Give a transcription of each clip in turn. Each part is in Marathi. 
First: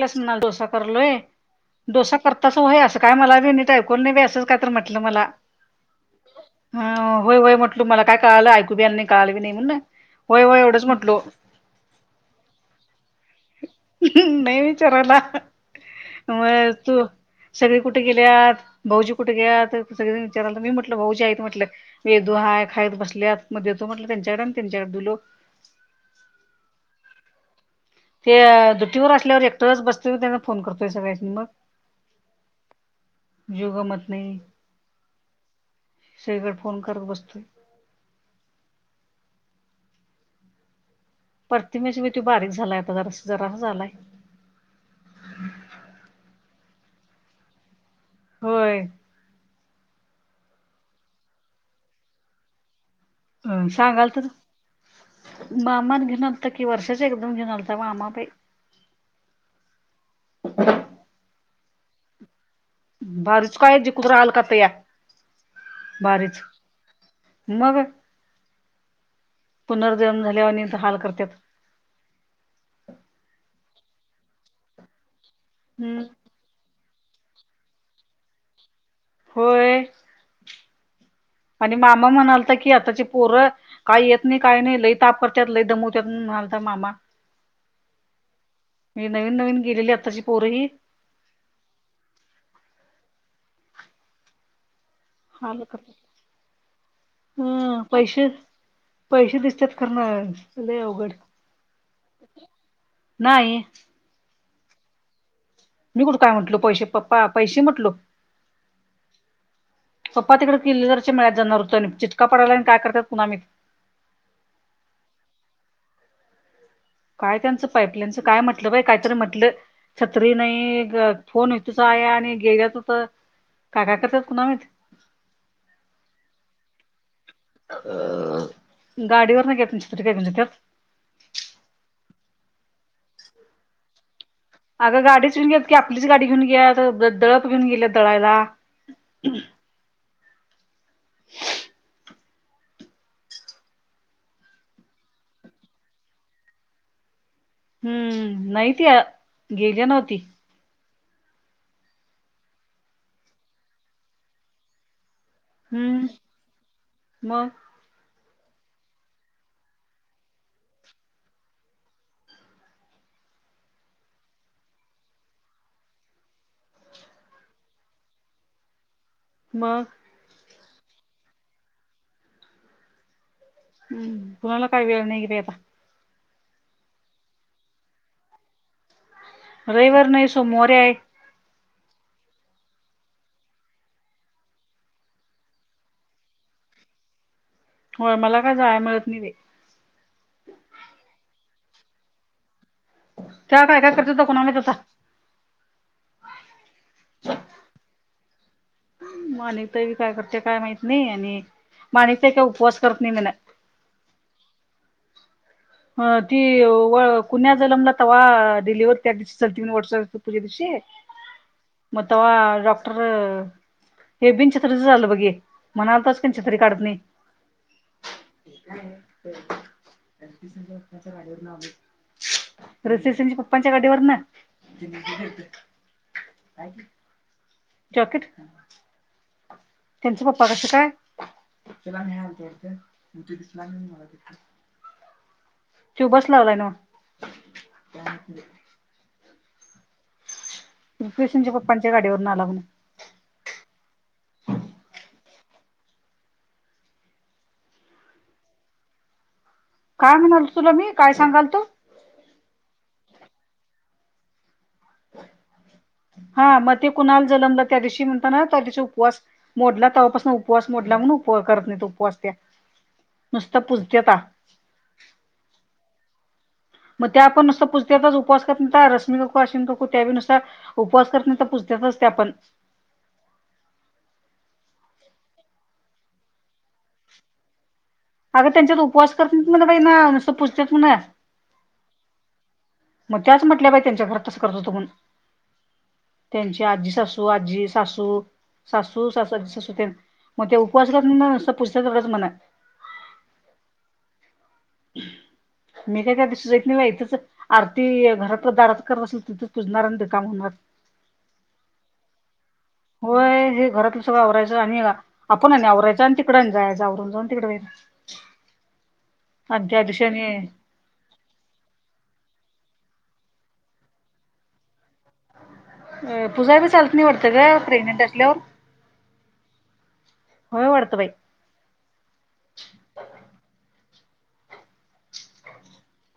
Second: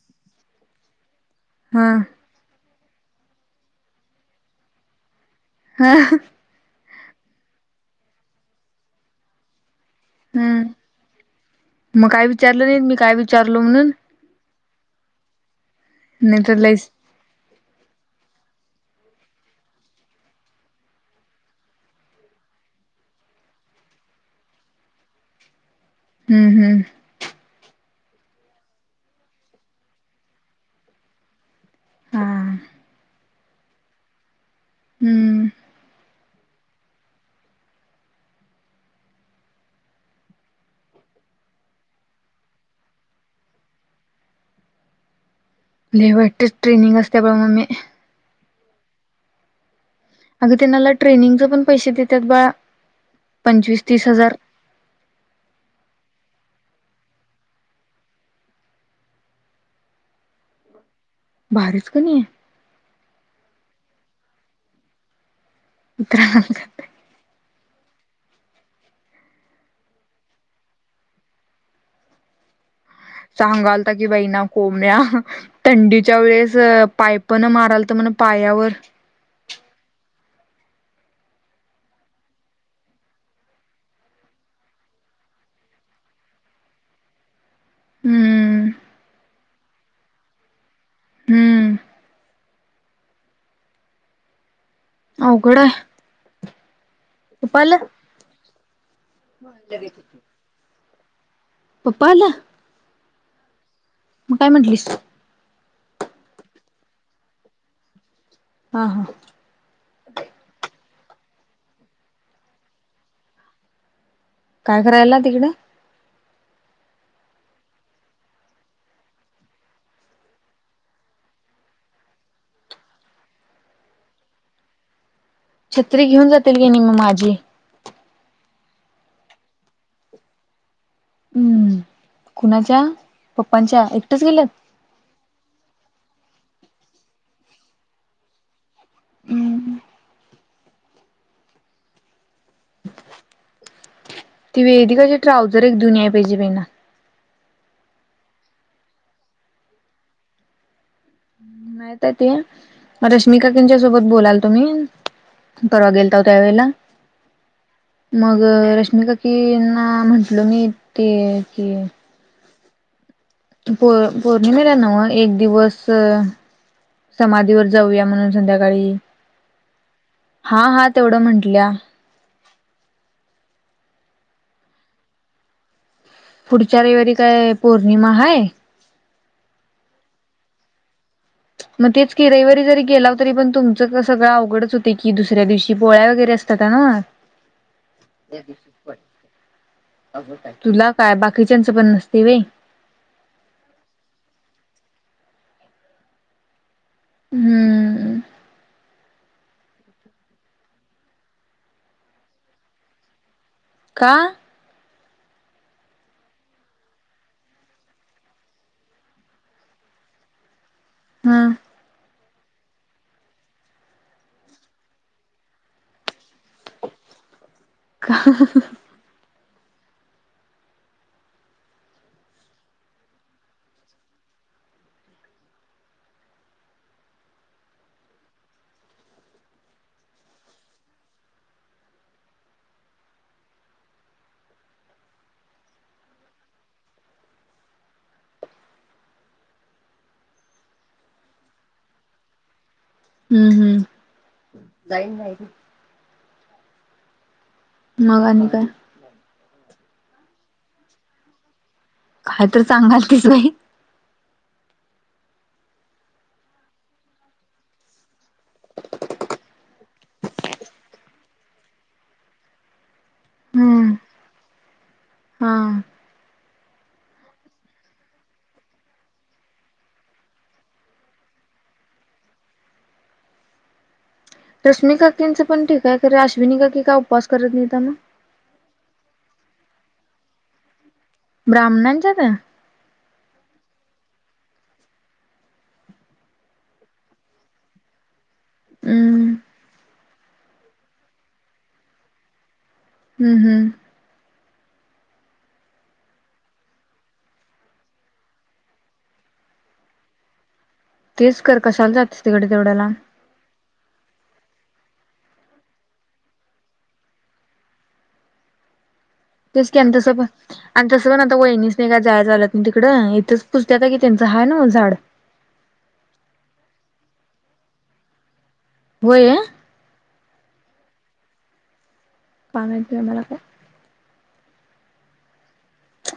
लास म्हणा डसा करलोय हा डोसा परतसं होय असं काय मला वि नट ऐकून नाही बी असं का तर म्हटलं मला हा. हा होय होय म्हंटल मला काय का कळालं ऐकू बी आणि कळालं नाही म्हण ना. हम्म मग काय विचारलं नाही मी काय विचारलो म्हणून नाही विचारायला नाही म तर लईच तू सगळी कुठे गेल्यात भाऊजी कुठेहत सगळे विचारला मी म्हटलं भाऊजी आहेत म्हटलं. वेदू हा खायत बसल्या मध्ये तो म्हटलं त्यांच्याकडे आणि त्यांच्याकडे दु लोक. हम्म हम्म. ते द्युटी ववर असल्यावर एकटरच बसतो त्यांना फोन करतोय सगळ्यांनी मग हा जो गमत नाही. हम्म सगळीकडे फोन करत बसतोय. परतिमेशीि तू बारीक झालाय आता जरास जरा झालाय. ल वाटतच ट्रेनिंग असते ब मग मी होय. अगं त्यांनाला ट्रेनिंगचे पण पैसे देतात बाळा हम पंचवीस तीस सांगाल तरू हजार मामा घेणार तर कि वर्षाच एकदम घेणार तर मामा प बाारीच क नाही आहे. बारीच काय जी कतहाल कात या बारीच आहे मग पुनर्जन्म झाल्यावरनंत हाल करतात. सांगालता की बाई ना कोंब्या हम्म थंडीच्या वेळेस पाप पण माराल तर म्हण पायावर होय. आणि मामा म्हणाल तर की आताची पोरं काही येत नाही काही नाही लई ताप करतत लय दमवतत म्हलता मामा. हम्म मी नवीन नवीन गेलेली आत्ताशी पोरीही हम्म. अवघड अलका. आहे पप्पा हम आलं पैसे पैसे दिसतात करणार अवघड प्पाला नाही. म काय म्हंटलीस. मी कुठं काय म्हटलो पैसे पप्पा पैसे म्हटलो. हा हा. पप्पा तिकक किल्ल्यारश मिळत जाणारृत आणि चिटका पडालाय काय करत पुन्हा मी काय करायला तिकडें. काय त्यांचं पाईपलाईनचं काय म्हटलं बा काहीतरी म्हटलं. छत्री नाही फोन य तच आहे आणि गेल्याच हो तर काका कायकाय कर्त्यात छत्री घेऊन जातील की नाही मग माझी अ गाडीवर नाही का तुमच्या तरी काय तुमच्या त्यात हम्म कुणाच्या पप्पांच्या एकटेच गेल्यात. अगं गाडीच घेऊन घ्यात की आपलीच गाडी घेऊन घ्या दळप घेऊन गेल्यात दळायला. हम्म ती वेदी कशी ट्राउझर एक दुनिया पाहिजे पहि ना हम्म नाहीती गेली नव्हती. माहत आहे ते रश्मिका त्याच्या सोबत बोलातो मी. परवा हम्म गेलताव त्या वेळेला मग मग रश्मीिका कीना म्हंटल मी ते की प पौर्णिमेला नव एक दिवस समाधीवर जाऊया म्हणून संध्याकाळी. मग. हा हा तेवढं म्हंटल्या. हम्म तुणा्हाला काही वेळ नाही क पता पुढच्या रविवारी काय पौर्णिमा आहे. रविवर नाही सोमवारी आहे. मग तेच किरईवारी जरी गेला तरी पण तुमचं सगळं अवडच होते की दुसऱ्या दिवशी पोळ्या वगैरे असतात ना. [inaudible] काय जायला मिळत नाही बाई तुला काय बाकीच्यांचं पण नसते वई. काय काय काय करर्च दो कोणा होता [unintelligible] हम्म. माणिकता बी काय करते काय माहित नाही आणि माणिकताही काय उपवास करत नाही मन. का. ह ती कुण्या जलंमला त वा डिलिवर्ह त्या त वर् असोूजे दिवशी [unintelligible] हम. म तवा डॉक्टर हे बीनछत्रीचं ललं बघे म्हणाल तरच काी छितत्री काढत नाही. हा हा. च्या गडीवर ऋस स पप्पांच्या गाडीवर ना. हे [unintelligible] जॉकेट. त्यांचं पप्पा कसं कायला दिस त्यो बस लावलाय ना व. रुपेश प्पच्या गाडीवरुन आला. हम्म हम्म जाईन नाही. मग आणि काय? काय म्हणालतो तुला मी काय सांगालतो? काय तर सांगालतीस बाई. हा मग ते कुणाल जनमला त्या दिवशी म्हणता ना त्या दिवशी उपवास मोडला तवपासून उपवास मोडला म्हण उप करत नाही तो उपवास त्या नुसतं हम्म पूजत्यात हा. मग त्या आपण नुसत पुजतेच उपवा कर रश्मीको अेको त्या नुसार उपवास करता नाही तर पूजत्यात त्या पण रश्मी काकींचं पण ठीक आहे खरे अश्विनी काकी का उपवास करत नाहीत मग अगं त्यांच्यात उपवास करत नाहीत म्हण बाई नुसत पुजत्यात म्हण ब्राह्मणांच्यात मग त्याच म्हटल्या बाई त्यांच्या घरात तसं करत हुतो म्हणून त्यांची आजी सासू, आजी, सासू सासू हम्म सासू आजी सासू तेन मग ते उपवासल्या पुजतात तेवढंच मना हुं हुं मी काय त्या दिवशी जाईत नाही बाई इथच आरती घरातच दाराच करत असेल तिथंच पूजनार आणि रिकामं होणार तेच कर कशाला जातीस तिकडं तेवढ्या लांब होय हे घरातलं सगळं आवरायचं आणि आपण आणि आवरायचं आणि तिकडं जायाच आवरून जाऊन दे तिकडं बाई [unintelligible] तेच की आणि तसं पण आणि तसं पण आता वहिनीसनी काय जायाय चालंत तिकडं इथंच पूजत्यातकी त्यांचं आहे नवं झाड अं पुजायला चालत नाही वाटतं ग प्रेग्नेंट असल्यावर होय होय वाढतं बाई काय माहित नाही मला काय.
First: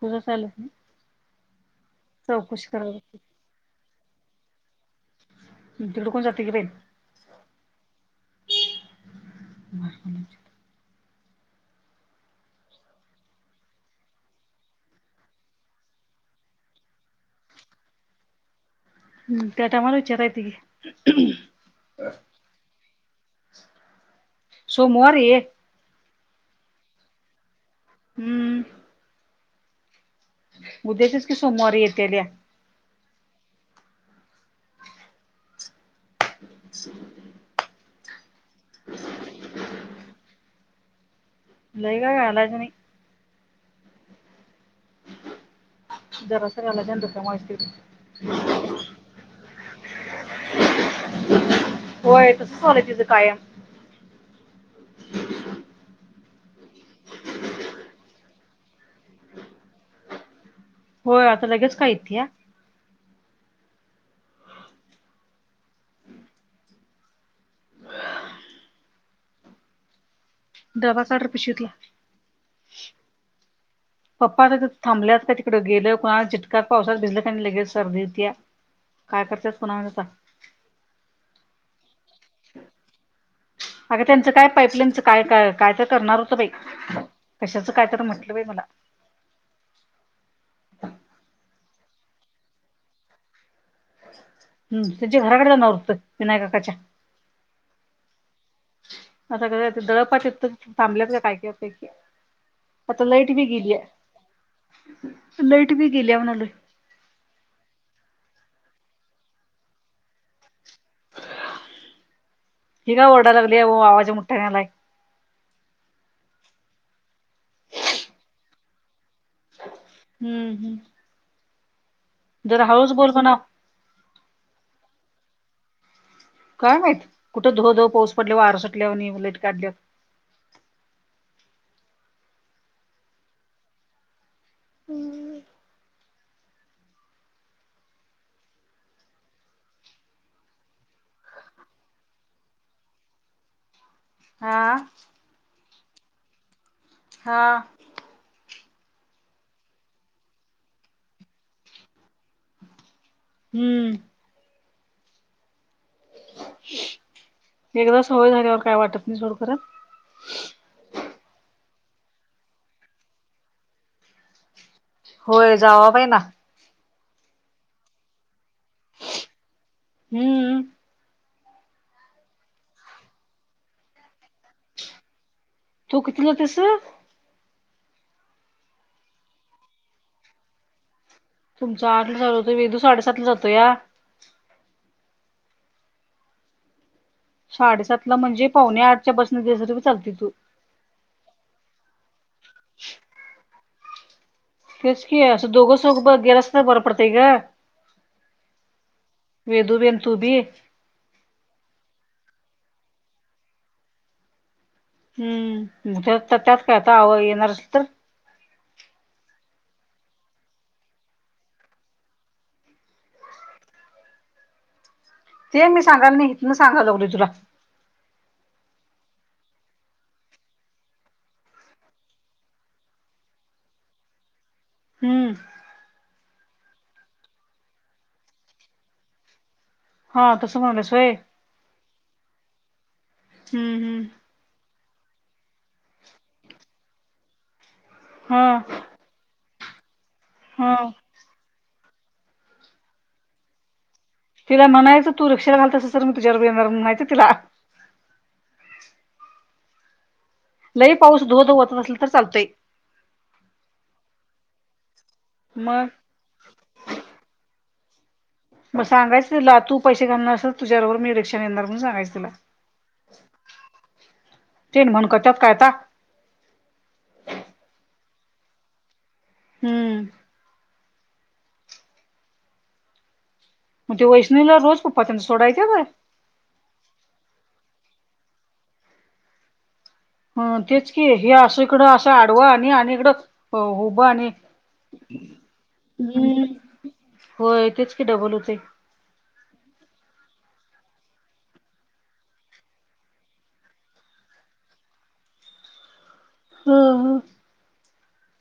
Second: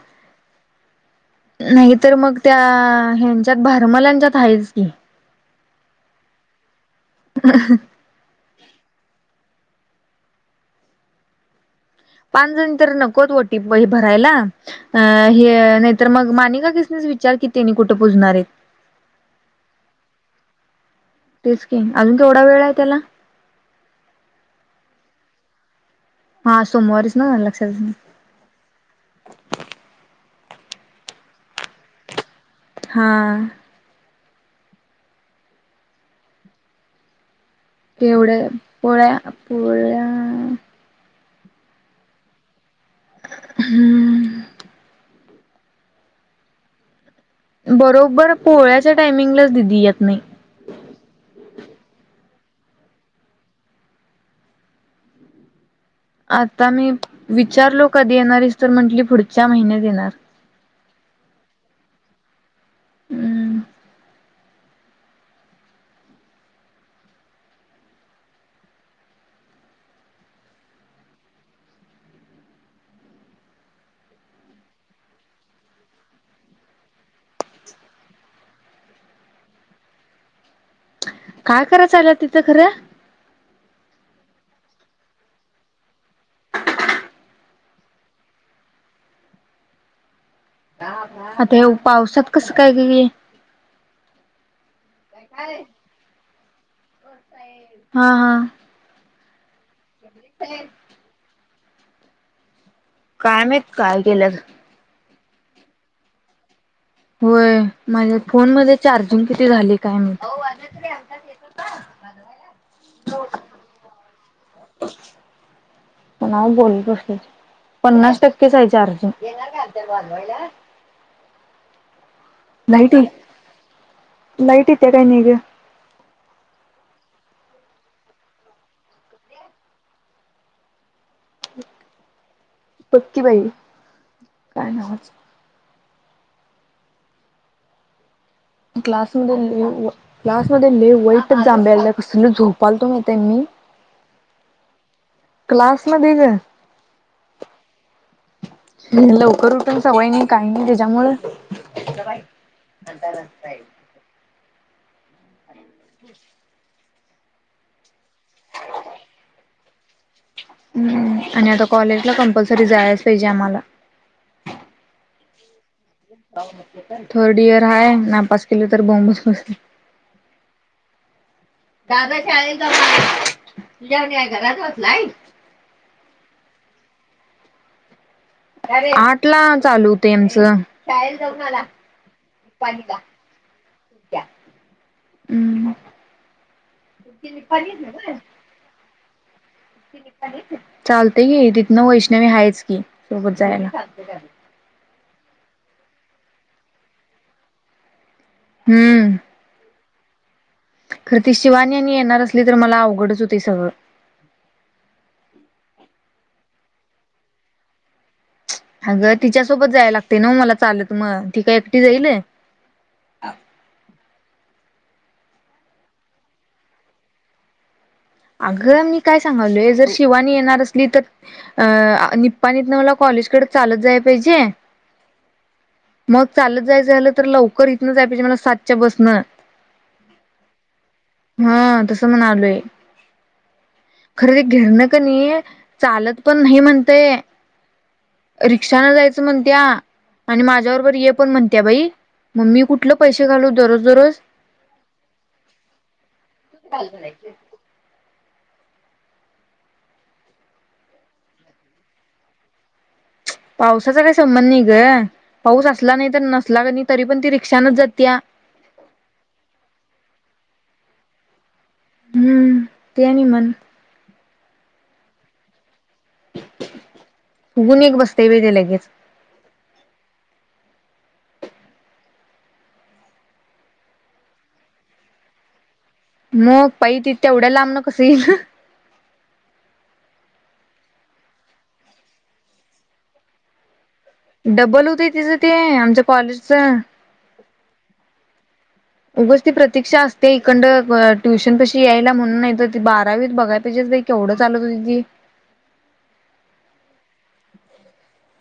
पूजाय चालत नाही नाही तर मग त्या चौकशी करायला लागते ह्यांच्यात भारमलांच्यात आहेच की तिकडे कोण जातयं ग बाई पाच जणी तर नकोत ओटीत बाई भरायला अ हे नाहीतर मग मानिका तेनासनीच विचार की तेनी कुठे पुजणार आहेत? हूं त्या टायमाला विचारायचं की तेच की अजून केवढा वेळ आहे त्याला सोमवारी हा सोमवारीच नवं लक्षातच नाही हूं उद्याच्याच की सोमवारी येतेल्या हां [unintelligible] केवढ्या पोळ्या पोळ्या लई काय घालायचं नाही हूऊ जरासं घालायचं आणि रिकामं व्हायचं बरोबर पोळ्याच्या टायमिंगलाच दिदी येत नाही. होय तसच व्हालयं तिच कायम आता मी विचारलो कधी येणारीस तर म्हंटली पुढच्या महिन्यात येणार होय आता लगेच काय येत्या हम्म दवा काढ रपय शितला पप्पा आ थांबल्यात का तिकडडे गेलं कुणाला चितटका पावसात भिल्या का नाही लगेल सर्दी होती्या काय करतत पुन आता काय करायचं आला तिथं खरं अगं त्यांचं काय पाईपलाईनच काय काय कायतर करणार होतं बाई कशाच काय तर म्हंटलं बाई मला आता ह्यो पावसात कसं काय ग हे हम्म त्यांच्या घराकडं जाणार‌ हुतं विनायक‌ काकाच्या हा हा आता क कायतरी दळप आहे तिथं थांबलेत का काय माहिती आता लाईट काय बी माहित गेल्या, काय केल्यात लाईट बी गेली म्हणालोय. होय माझे फोन मध्ये चार्जिंग किती झाली काय मी हिग ओरडा लागली आहे आवाज मुठाण्यालाय प बोलस पन्नास टक्केचायचे अर्जुून जनग आेय बलयईला हम् हम् जर हळूच लाईट बोल ब ना लाईट इेते काय नग काय माहत कुठं धु धवऊ पाऊस पडल्यावर वारसटल्या आणि ललेट काढल्या पक्की बाई काय नावाज क्लास लास्ट मध्ये लले वाईटच जांबेला कसलं झोपालतो मा त्यां मी हा क्लास मध्ये ग ह लवकर उठून सवय नाही काही नाही त्याच्यामु हम्म अ एकदा सवय झाल्यावर काय वाटत नाही सोडखत ह् आणि आता कॉलेजला कंपल्सरी जायलाच पाहिजे आम्हाला होय जावा बाई ना. थोडी र हय नापस केलं तर बॉम्बस बसल हम्म दादा शाळेेत तुझ्या न घरात होतलाय तो कितीला तस आठ ला चालू होते आमचं का तुमचा आठ ला झाल होत वेदू साडेसात ला जातो या हम्म साडेसात ला म्हणजे पावणे आठच्या बसन दिस चालते तू चालते कि तिथनं वैष्णवी आहेच कि सोबत जायला तेच की असं दोघं स गेरसत बरं पडतय का वेदू बेन तू बी खरतीश शिवानी यांनी येणार असली तर मला अवघडच होती सगळं हम्म त्यात काय आता आवा येणार असल तर अगं तिच्यासोबत जायला लागते ना मला चालत मग ती काय एकटी जाईल ते मी सांगाल नाहीत ना सांगावं लागली तुला अगं मी काय सांगालोय जर शिवानी येणार असली तर अ निप्पा नित ना मला कॉलेज कडे चालत जाय पाहिजे हम्म मग चालत जायचं झालं तर लवकर इथनंचय पाहिजे मला सातच्या बसनं हा तसं माणूस होय. हा तसं म्हणालोय. हम्म हम्म.... खरेदी घेरणं क नाही चालत पण नाही म्हणतय. हा रिक्षा न जायचं म्हणत्या आणि माझ्या हा. बरोबर ये पण म्हणत्या बाई म मी कुठले पैसे घालू दररोज दररोज..... ति म्हणायच तू रिक्षा घालत असशील तर मी तुझ्याबरोबर येणार म्हणायचं तिला लय पाऊस धो धो वतत असल तर चालतय. पावसाचा काही संबंध नाही ग पाऊस मग असला नाही तर नसला कनी नाही तरी पण ती रिक्षाानच जातीया. मग सांगाच तिला तू पैसे घालणार असेल तुझ्यारोबर मी रिक्षा येणार म्हणून सांगायच तिला हम्म ते आणि म्हण तीन म्हणून [inaudible] फुगून एक बसतय व्हय तेे लगेच हम्म मग ते वैष्णवीला रोज पप्पा तेन सोडायला येत्यात. मग पायी ती तेवढ्या लांब न कसं येईल? ह तेच की हे अस इकडं असं आडवा आणि आणि इकडं उभं आणि डब्बल होते तिचं ते आमच्या कॉलेजचं हो य तेच की डबल होतय. उगच ती प्रतीक्षा असते हिकंड ट्युशन पाशी यायला म्हणून नाही तर त बारावीत बघाय पाहिजेस. केवढं चालत होती ती हा हा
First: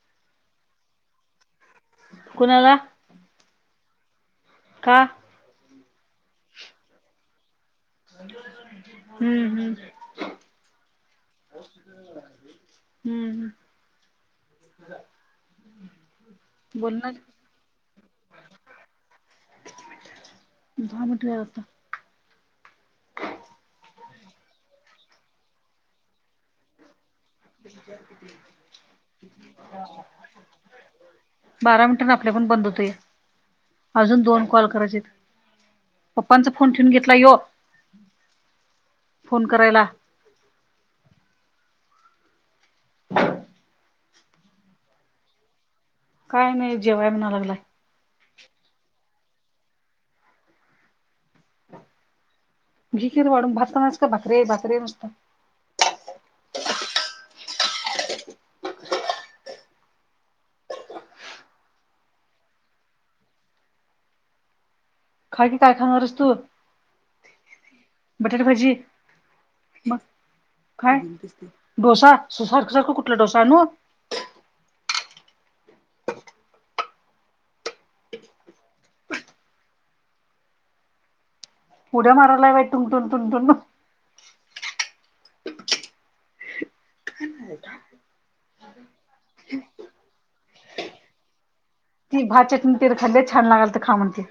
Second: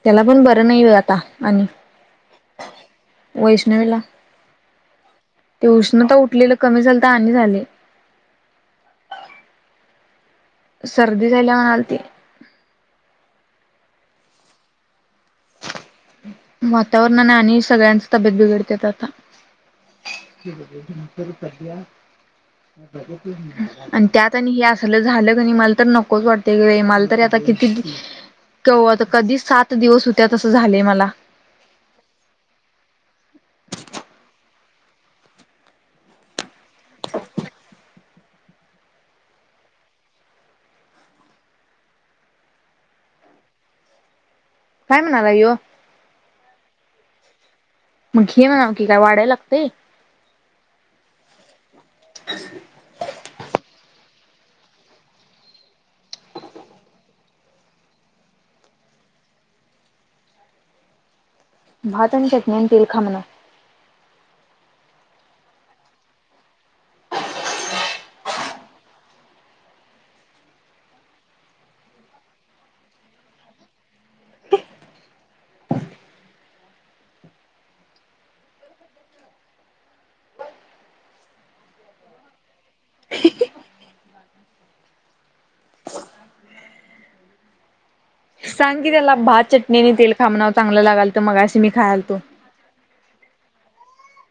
त्याला पण बरं नाही आहे आता आणि कुणाला? वैष्णवीला हा ते उष्णता उठलेलं कमी झालं आणि झालय. हम्म हम्म सर्दी झाल्या म्हणालती. हम्म ह वातावरणाने आणि सगळ्यांच तब्येत बिघडते आता दहा मिनिट बर वेळ आता कया. आणि त्यात आणि हे असल झालं कणी मला तर नकोच वाटते मला तर किती कवा कधी सात दिवस होत्या अस झालय मला बारा मिनिटांने आपल्या पण बंद होतोय अजून दोन कॉल करायचे आहेत. पप्पांचा फोन ठेवून घेतला यो फोन करायला. काय म्हणाला होय. काय नाही जेवाय म्हणाय लागलाय. मग घे ना की काय वाढाय लागतंय. घे किर वाढून भात खाणार आहेस की भाकरी भाकरी नुसता भात आणि चटणी तेल खा म्हणावं. खा की काय खाणार आहेस तू बटाटे भाजी मग काय डोसा सारख सारखा कुठला डोसा आणू? उद्या मारायलाय बाई टून टुन [unintelligible] [unintelligible] सांग की त्याला भात चटणी आणि तेल खा म्हणाव चांगलं लागालतं मगाशी मी खायालतो. ती भात चटणी तेर खल्लय छान लागालत खा म्हणती.